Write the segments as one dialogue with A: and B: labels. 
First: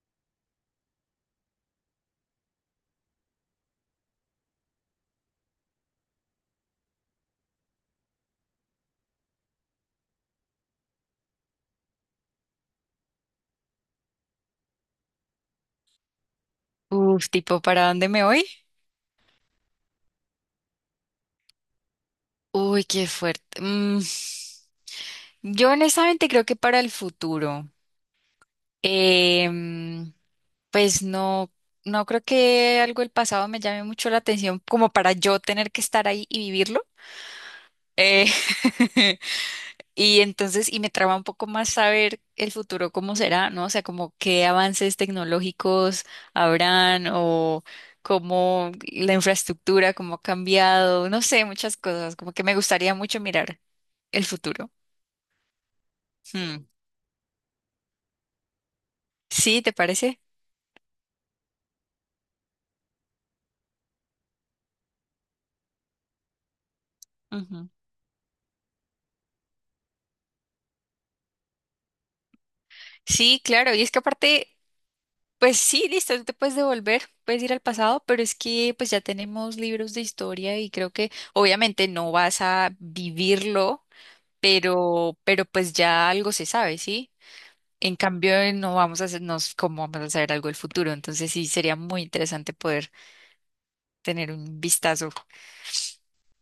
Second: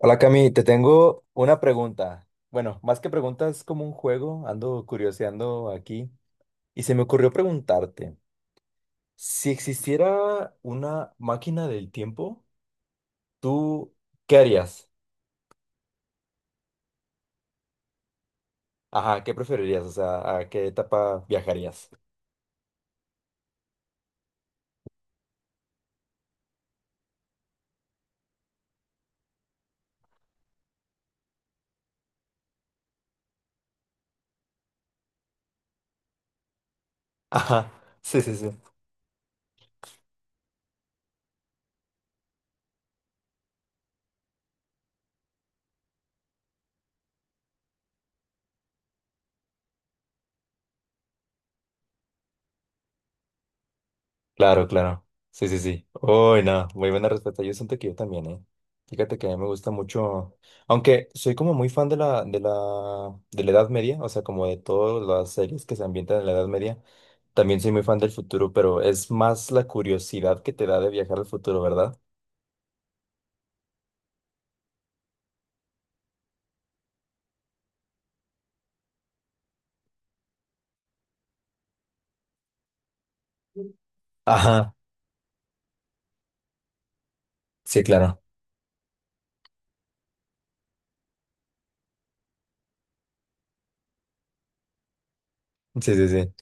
A: Hola Cami, te tengo una pregunta. Bueno, más que preguntas, como un juego, ando curioseando aquí y se me ocurrió preguntarte, si existiera una máquina del tiempo, ¿tú qué harías?
B: Uf, tipo, ¿para dónde me voy?
A: Ajá, ¿qué preferirías? O sea, ¿a qué etapa viajarías?
B: Uy, qué fuerte. Yo honestamente creo que para el futuro. Em, pues no, no creo que algo del pasado me llame mucho la atención como para yo tener que estar ahí y vivirlo.
A: Ajá, sí,
B: Eh,
A: sí, sí.
B: Y entonces me traba un poco más saber el futuro cómo será, ¿no? O sea, como qué avances tecnológicos habrán o cómo la infraestructura, cómo ha cambiado, no sé, muchas cosas, como que me gustaría mucho mirar el
A: Claro,
B: futuro.
A: claro. Sí, sí, sí. Uy,
B: Mm.
A: no, muy buena respuesta. Yo siento que yo también, ¿eh? Fíjate que a mí me
B: Sí,
A: gusta
B: ¿te parece?
A: mucho, aunque soy como muy fan de la Edad Media, o sea, como de todas las series que se ambientan en la Edad Media, también
B: Ujú.
A: soy muy fan del futuro, pero es más la curiosidad que te da de viajar al futuro, ¿verdad?
B: Sí, claro, y es que aparte, pues sí, listo, tú te puedes devolver, puedes ir al pasado, pero es que pues ya tenemos libros de historia y creo que obviamente no vas a vivirlo,
A: Ajá,
B: pero pues ya algo se sabe, ¿sí?
A: sí,
B: En
A: claro.
B: cambio, no vamos a hacernos cómo vamos a saber algo del futuro. Entonces, sí, sería muy interesante poder tener un vistazo.
A: Sí, sí, sí.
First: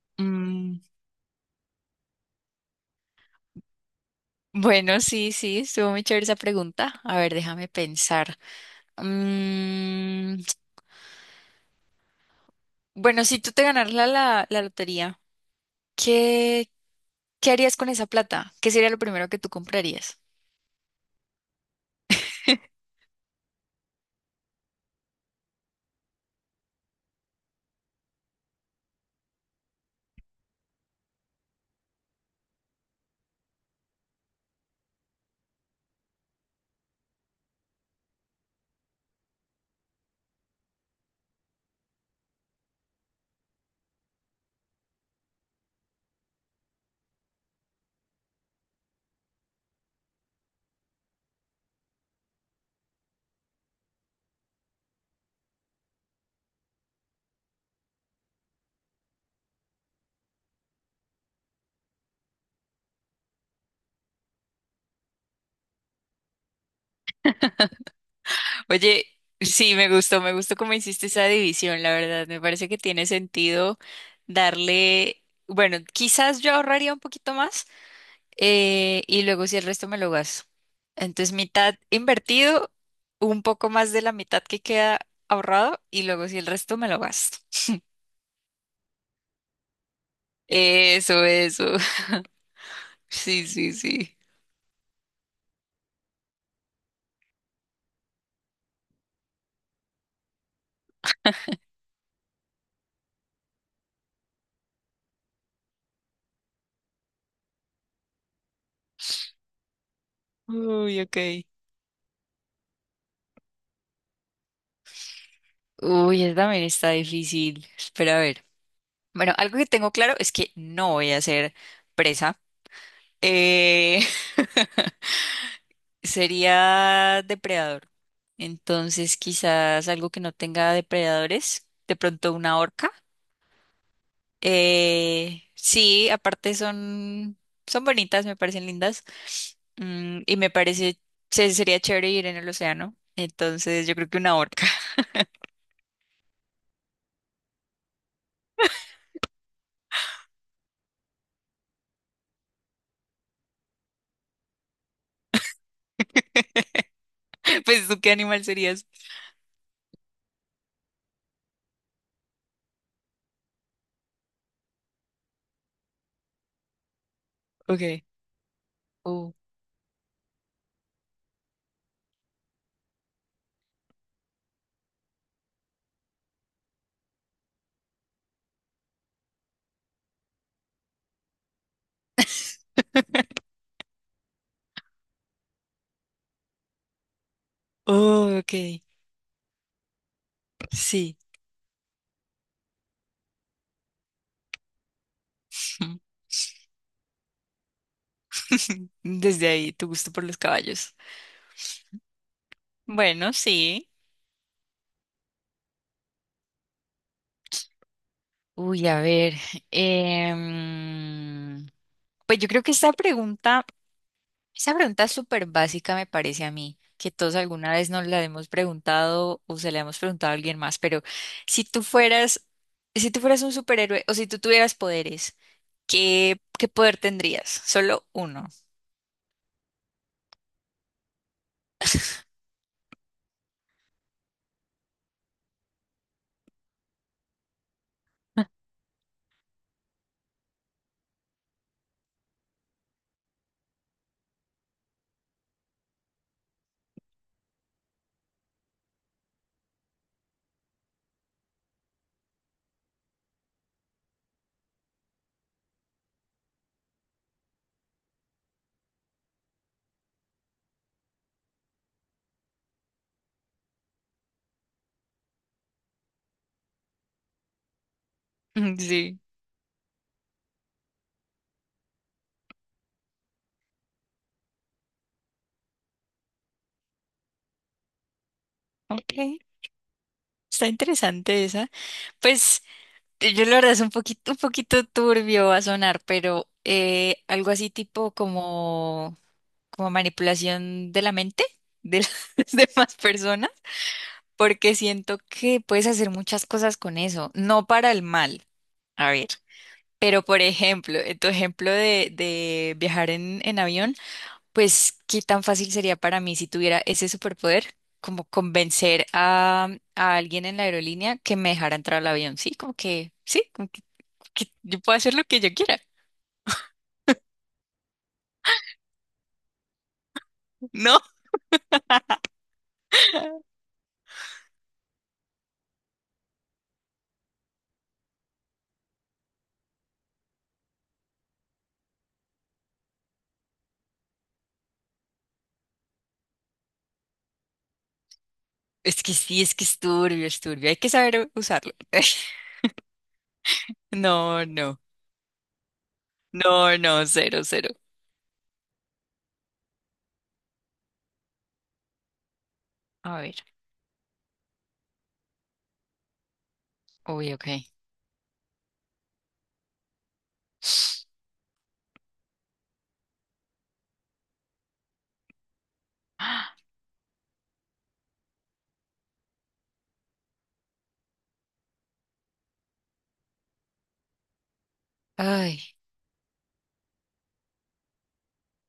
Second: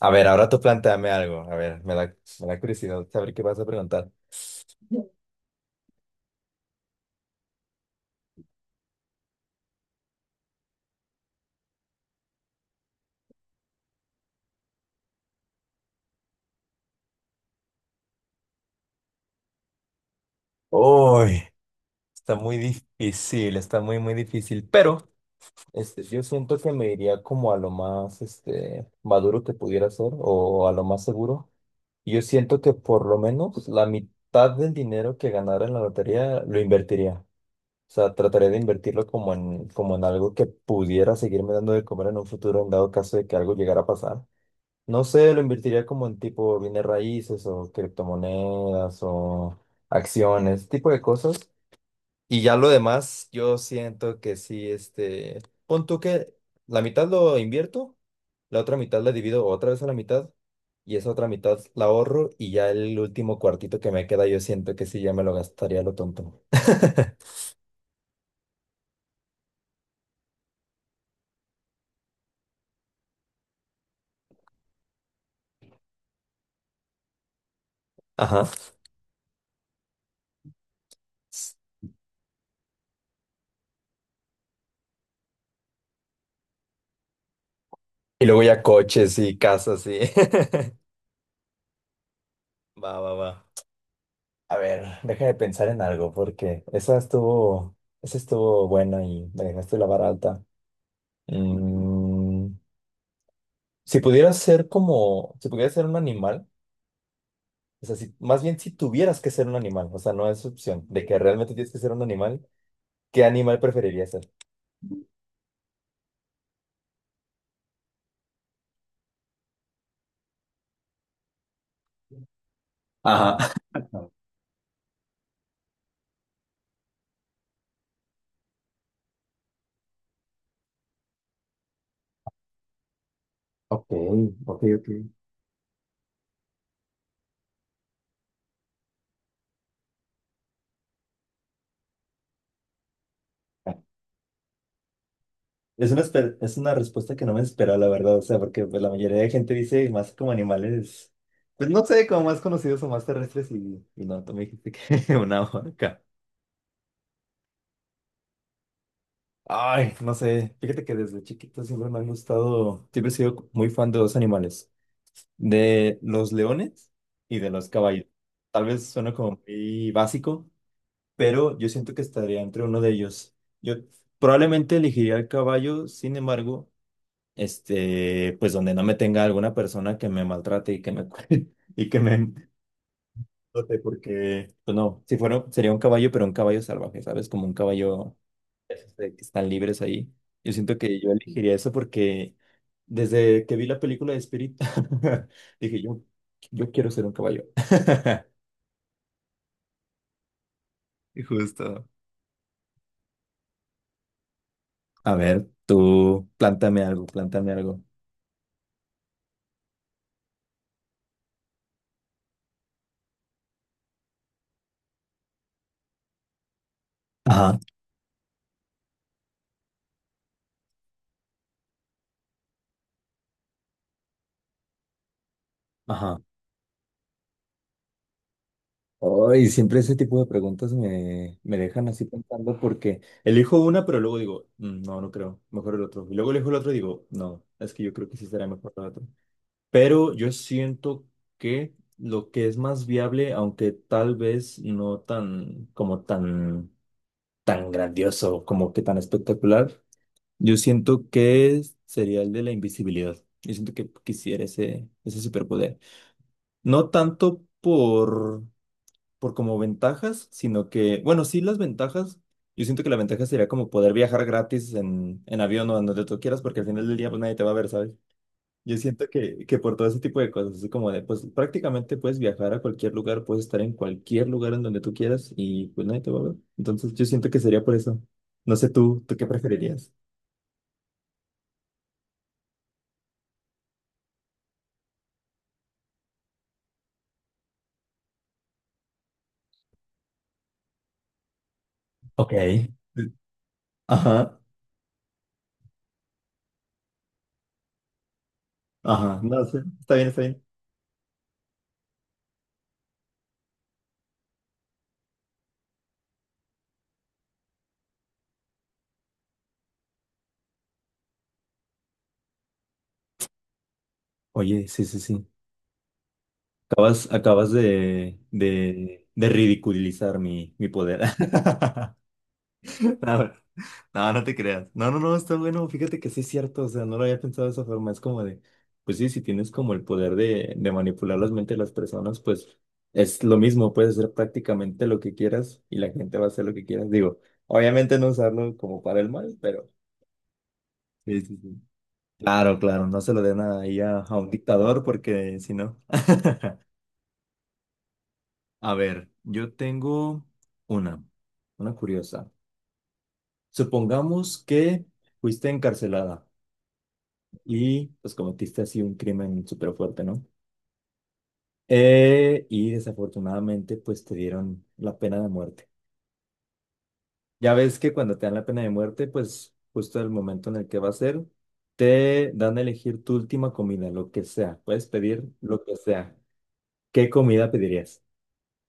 A: A ver, ahora tú
B: Mm,
A: planteame algo. A ver, me da curiosidad saber qué vas a preguntar.
B: bueno, sí, sí, estuvo muy chévere esa pregunta. A ver, déjame pensar. Mm, bueno, si tú te ganaras la lotería, ¿qué, qué harías con esa plata? ¿Qué sería lo primero que tú comprarías?
A: Uy, está muy difícil, está muy difícil, pero... Este, yo siento que me iría como a lo más este, maduro que pudiera ser o a lo más seguro. Yo siento que por lo menos la mitad del dinero que ganara en la lotería lo invertiría. O sea, trataría de invertirlo como en algo que pudiera seguirme dando de comer en un futuro en dado caso de que algo llegara a pasar. No sé, lo invertiría como en tipo bienes raíces o criptomonedas o acciones, tipo de cosas y ya lo demás, yo siento que sí, este, pon tú que la mitad lo invierto, la otra mitad la divido otra vez a la mitad y esa otra mitad la ahorro y ya el último cuartito que me queda yo siento que sí, ya me lo gastaría a lo tonto.
B: Oye, sí, me gustó cómo hiciste esa división, la verdad. Me parece que tiene sentido darle, bueno, quizás yo ahorraría un poquito más,
A: Ajá.
B: y luego si el resto me lo gasto. Entonces, mitad invertido, un poco más de la mitad que queda ahorrado y luego si el resto me lo gasto.
A: Y luego ya coches y casas y...
B: Eso, eso.
A: Va, va, va.
B: Sí, sí, sí.
A: A ver, déjame pensar en algo porque esa estuvo buena y me dejaste la vara alta. Mm, Si pudieras ser como, si pudieras ser un animal, o sea, si, más bien si tuvieras que ser un animal, o sea, no es opción,
B: Uy,
A: de
B: ok.
A: que realmente tienes que ser un animal, ¿qué animal preferirías ser?
B: Uy, esa también está difícil. Espera a ver. Bueno, algo que tengo claro es que no voy a ser presa.
A: Ajá.
B: Eh, sería depredador. Entonces, quizás algo que no tenga depredadores, de pronto una orca.
A: Ok, ok, ok.
B: Sí, aparte son, son bonitas, me parecen lindas. Y me parece, sería chévere ir en el océano. Entonces, yo creo que una orca.
A: Es una, espe- es una respuesta que no me esperaba, la verdad, o sea, porque pues, la mayoría de gente dice más como animales, pues no sé, como más conocidos o más terrestres y no, tú me dijiste que una vaca.
B: Pues tú, ¿qué animal serías?
A: Ay, no sé, fíjate que desde chiquito siempre me han gustado, siempre he sido muy fan de dos animales. De los leones y de los caballos.
B: Okay.
A: Tal vez suena
B: Oh.
A: como muy básico, pero yo siento que estaría entre uno de ellos. Yo probablemente elegiría el caballo, sin embargo, este, pues donde no me tenga alguna persona que me maltrate y que me cu- y que me explote, porque pues no, si fuera sería un caballo, pero un caballo salvaje, ¿sabes? Como un caballo
B: Oh, ok.
A: de que están libres ahí. Yo siento que yo
B: Sí.
A: elegiría eso porque desde que vi la película de Spirit, dije yo, yo quiero ser un caballo.
B: Desde ahí, tu gusto por los caballos.
A: Y Justo.
B: Bueno, sí.
A: A ver, tú, plántame algo, plántame algo.
B: Uy, a ver. em, pues yo creo que esta pregunta, esa pregunta es súper básica me parece a mí, que todos
A: Ajá,
B: alguna vez nos la hemos preguntado o se la hemos preguntado a alguien más, pero si tú fueras, si tú fueras un superhéroe o si tú tuvieras poderes,
A: ajá.
B: ¿qué poder tendrías? Solo uno.
A: Ay, siempre ese tipo de preguntas me, me dejan así pensando porque elijo una, pero luego digo, no, no creo, mejor el otro". Y luego elijo el otro y digo, no, es que yo creo que sí será mejor el otro. Pero yo siento que lo que es más viable, aunque tal vez no tan como tan grandioso, como que tan espectacular, yo siento que sería el de la invisibilidad. Yo siento que quisiera ese superpoder. No tanto por como ventajas, sino que, bueno, sí las ventajas. Yo siento que la ventaja sería como poder viajar gratis en avión o en donde tú quieras, porque al final del día pues nadie te va a ver, ¿sabes? Yo
B: Mm.
A: siento
B: Sí.
A: que por todo ese tipo de cosas, es como de, pues prácticamente puedes viajar a cualquier lugar, puedes estar en cualquier lugar en donde tú quieras y pues nadie te va a ver. Entonces yo siento que sería por eso. No sé tú, ¿tú qué
B: Ok.
A: preferirías?
B: Está interesante esa. Pues yo la verdad es un poquito turbio va a sonar, pero algo así tipo como, como manipulación de la mente de las
A: Ok,
B: demás personas,
A: ajá,
B: porque siento que puedes hacer muchas cosas con eso, no para el mal, a
A: ajá.
B: ver.
A: No sé, está bien, está
B: Pero por
A: bien.
B: ejemplo, en tu ejemplo de viajar en avión, pues qué tan fácil sería para mí si tuviera ese superpoder, como convencer a alguien en la aerolínea que me dejara entrar al avión, ¿sí? Como que, sí, que
A: Oye,
B: yo
A: sí,
B: puedo
A: sí,
B: hacer lo
A: sí.
B: que yo quiera.
A: Acabas, acabas de ridiculizar mi, mi
B: No,
A: poder. No, no, no te creas. No, no, no, está bueno. Fíjate que sí es cierto. O sea, no lo había pensado de esa forma. Es como de, pues sí, si tienes como el poder de manipular las mentes de las personas, pues es lo mismo. Puedes hacer prácticamente lo que quieras y la gente va a hacer lo que quieras. Digo, obviamente no usarlo como para
B: es
A: el
B: que
A: mal,
B: sí, es que
A: pero...
B: es turbio, es turbio. Hay que
A: Sí,
B: saber
A: sí, sí.
B: usarlo.
A: Claro, claro. No se lo den ahí a un
B: No, no,
A: dictador porque si no...
B: no, no, cero, cero.
A: A ver, yo tengo una, una curiosa.
B: A ver,
A: Supongamos que fuiste encarcelada.
B: uy, ok.
A: Y pues cometiste así un crimen súper fuerte, ¿no? Y desafortunadamente pues te dieron la pena de muerte. Ya ves que cuando te dan la pena de muerte, pues justo el momento en el que va a ser, te dan a elegir tu última comida, lo que sea. Puedes pedir
B: Ay,
A: lo que sea. ¿Qué comida pedirías?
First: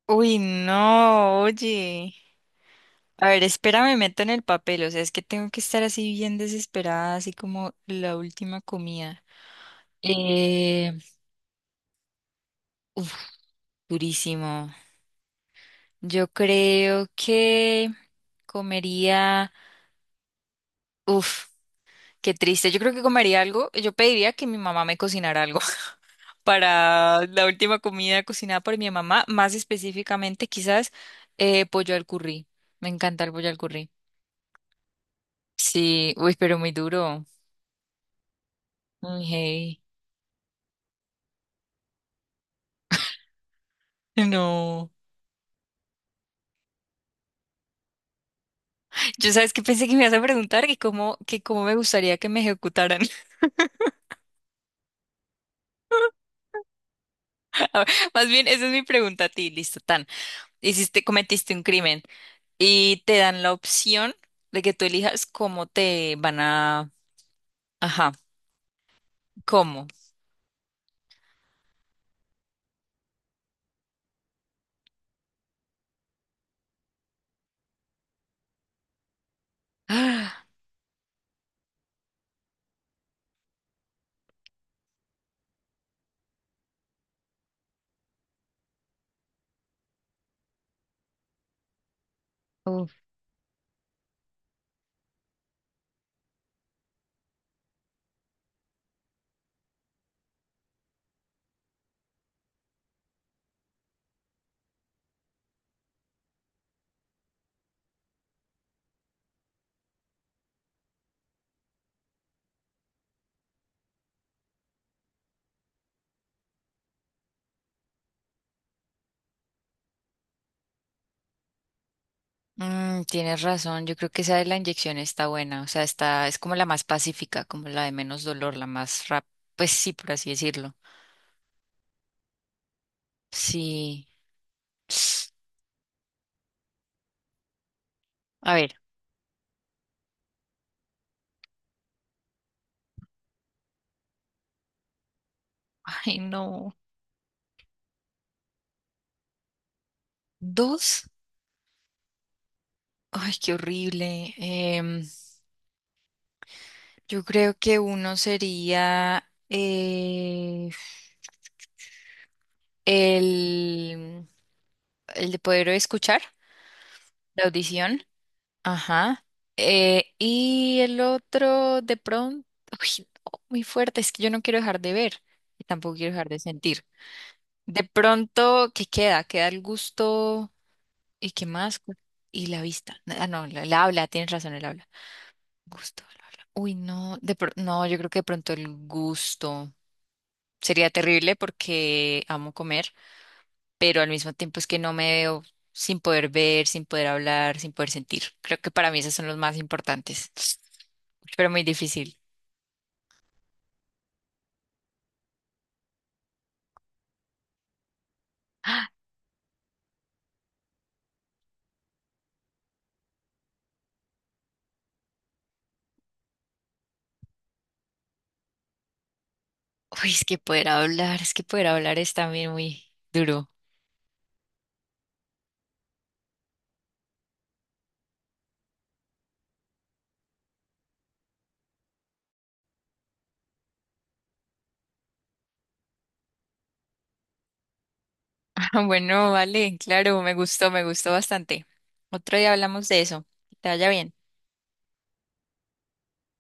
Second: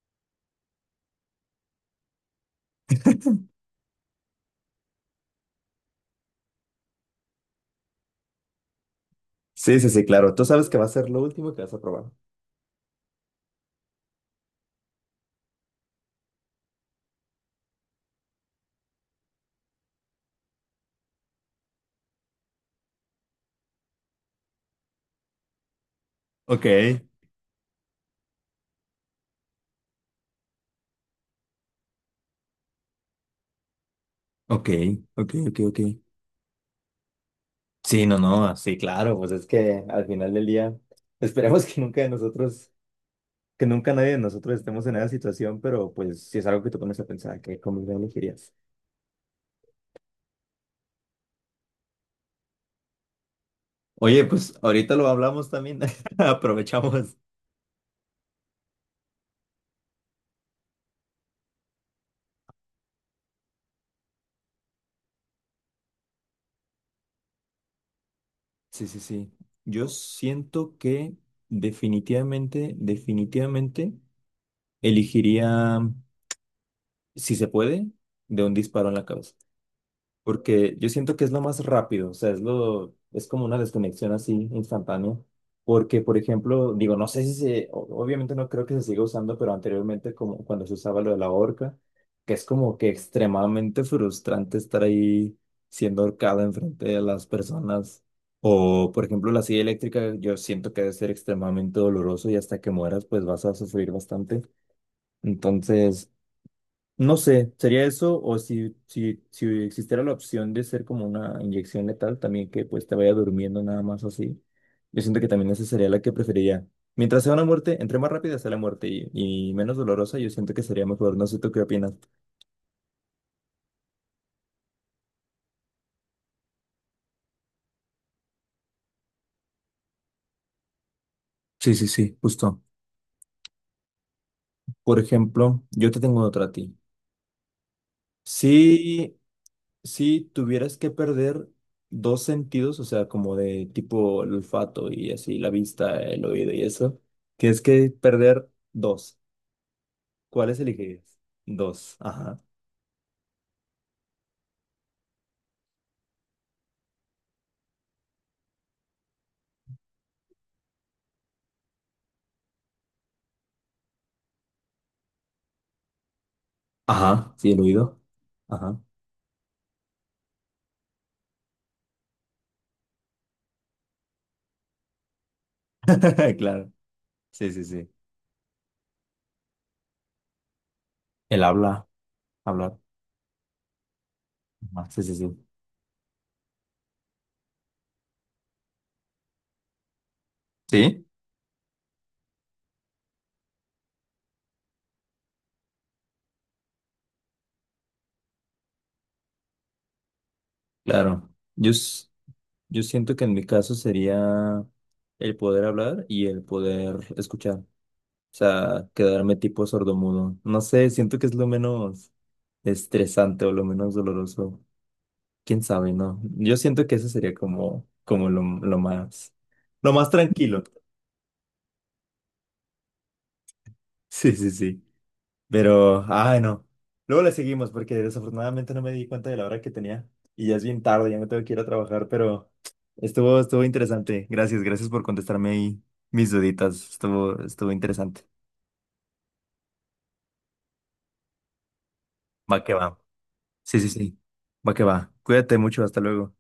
B: uy, no, oye. A ver, espérame, me meto en el papel. O sea, es que tengo que estar así bien desesperada, así como la última comida.
A: Sí, sí, sí, claro. Tú sabes que va a
B: Eh,
A: ser lo último que vas a probar.
B: uf, durísimo. Yo creo que comería. Uf. Qué triste. Yo creo que comería algo. Yo pediría que mi mamá me cocinara algo
A: Ok,
B: para la última comida cocinada por mi mamá, más específicamente quizás pollo al curry. Me encanta el pollo al curry.
A: ok, ok, ok, ok.
B: Sí, uy, pero muy duro.
A: Sí, no, no, sí, claro,
B: Uy,
A: pues es
B: hey.
A: que al final del día, esperemos que nunca de nosotros, que nunca nadie de nosotros estemos
B: No.
A: en esa situación, pero pues si es algo que tú pones a pensar, ¿qué comida elegirías?
B: Yo sabes que pensé que me ibas a preguntar que cómo me gustaría que me ejecutaran.
A: Oye, pues ahorita lo hablamos también. Aprovechamos.
B: A ver, más bien, esa es mi pregunta a ti. Listo, tan. Hiciste, cometiste un crimen y te dan la opción de que tú elijas cómo te van a... Ajá,
A: Sí, sí, sí. Yo
B: ¿cómo?
A: siento que definitivamente, definitivamente elegiría, si se puede, de un disparo en la cabeza.
B: Ah,
A: Porque yo siento que es lo más rápido, o sea, es lo, es como una desconexión así instantánea, porque, por ejemplo, digo, no sé si se, o- obviamente no creo que se siga usando, pero anteriormente como cuando se usaba lo de la horca, que es como que
B: uf,
A: extremadamente frustrante estar ahí siendo ahorcado enfrente de las personas, o, por ejemplo, la silla eléctrica, yo siento que debe ser extremadamente doloroso y hasta que mueras, pues vas a sufrir bastante. Entonces... No sé, sería eso, o si existiera la opción de ser como una inyección letal, también que pues te vaya durmiendo nada más así. Yo siento que también esa sería la que preferiría. Mientras sea una muerte, entre más rápida sea la muerte y menos dolorosa, yo siento que sería mejor. No sé tú qué opinas.
B: tienes razón, yo creo que esa de la inyección está buena, o sea, está, es como la más pacífica, como la de menos dolor, la más rápida, pues sí, por así decirlo.
A: Sí, sí, sí, justo.
B: Sí.
A: Por ejemplo, yo te tengo otra a ti.
B: A ver,
A: Si, si tuvieras que perder dos sentidos, o sea, como de tipo el olfato y así, la vista,
B: ay
A: el oído y
B: no.
A: eso, que es que perder dos. ¿Cuáles
B: Dos,
A: elegirías? Dos. Ajá.
B: ay, qué horrible. Yo creo que uno sería el, el de poder escuchar,
A: Ajá.
B: la
A: Sí, el oído.
B: audición.
A: Ajá.
B: Ajá. Y el otro, de pronto, uy, no, muy fuerte, es que yo no quiero dejar de ver y tampoco quiero dejar de
A: Claro.
B: sentir.
A: Sí, sí,
B: De
A: sí.
B: pronto, ¿qué queda? Queda el gusto y
A: El
B: qué más.
A: habla,
B: Y la
A: hablar.
B: vista. Ah, no, el habla, tienes razón, el habla.
A: Ajá, sí, sí, sí.
B: Gusto, el habla. Uy, no, de pronto, no, yo creo que de pronto el gusto sería
A: ¿Sí?
B: terrible porque amo comer, pero al mismo tiempo es que no me veo sin poder ver, sin poder hablar, sin poder sentir. Creo que para mí esos son los más importantes,
A: Claro.
B: pero muy
A: Yo, s-
B: difícil.
A: yo siento que en mi caso sería el poder hablar y el poder escuchar. O sea, quedarme tipo sordomudo. No sé, siento que es lo menos estresante o lo menos doloroso. Quién sabe, ¿no? Yo siento que eso sería como, como lo, lo más
B: Uy, es que
A: tranquilo.
B: poder hablar, es que poder hablar es también muy duro.
A: Sí, sí, sí. Pero, ay, no. Luego le seguimos porque desafortunadamente no me di cuenta de la hora que tenía y ya es bien tarde, ya me tengo que ir a trabajar, pero estuvo, estuvo interesante. Gracias, gracias por contestarme ahí mis duditas. Estuvo, estuvo interesante.
B: Ah, bueno, vale, claro, me gustó bastante. Otro día
A: Va que va.
B: hablamos de eso. Que te
A: Sí, sí,
B: vaya bien.
A: sí. Va que va. Cuídate mucho, hasta luego.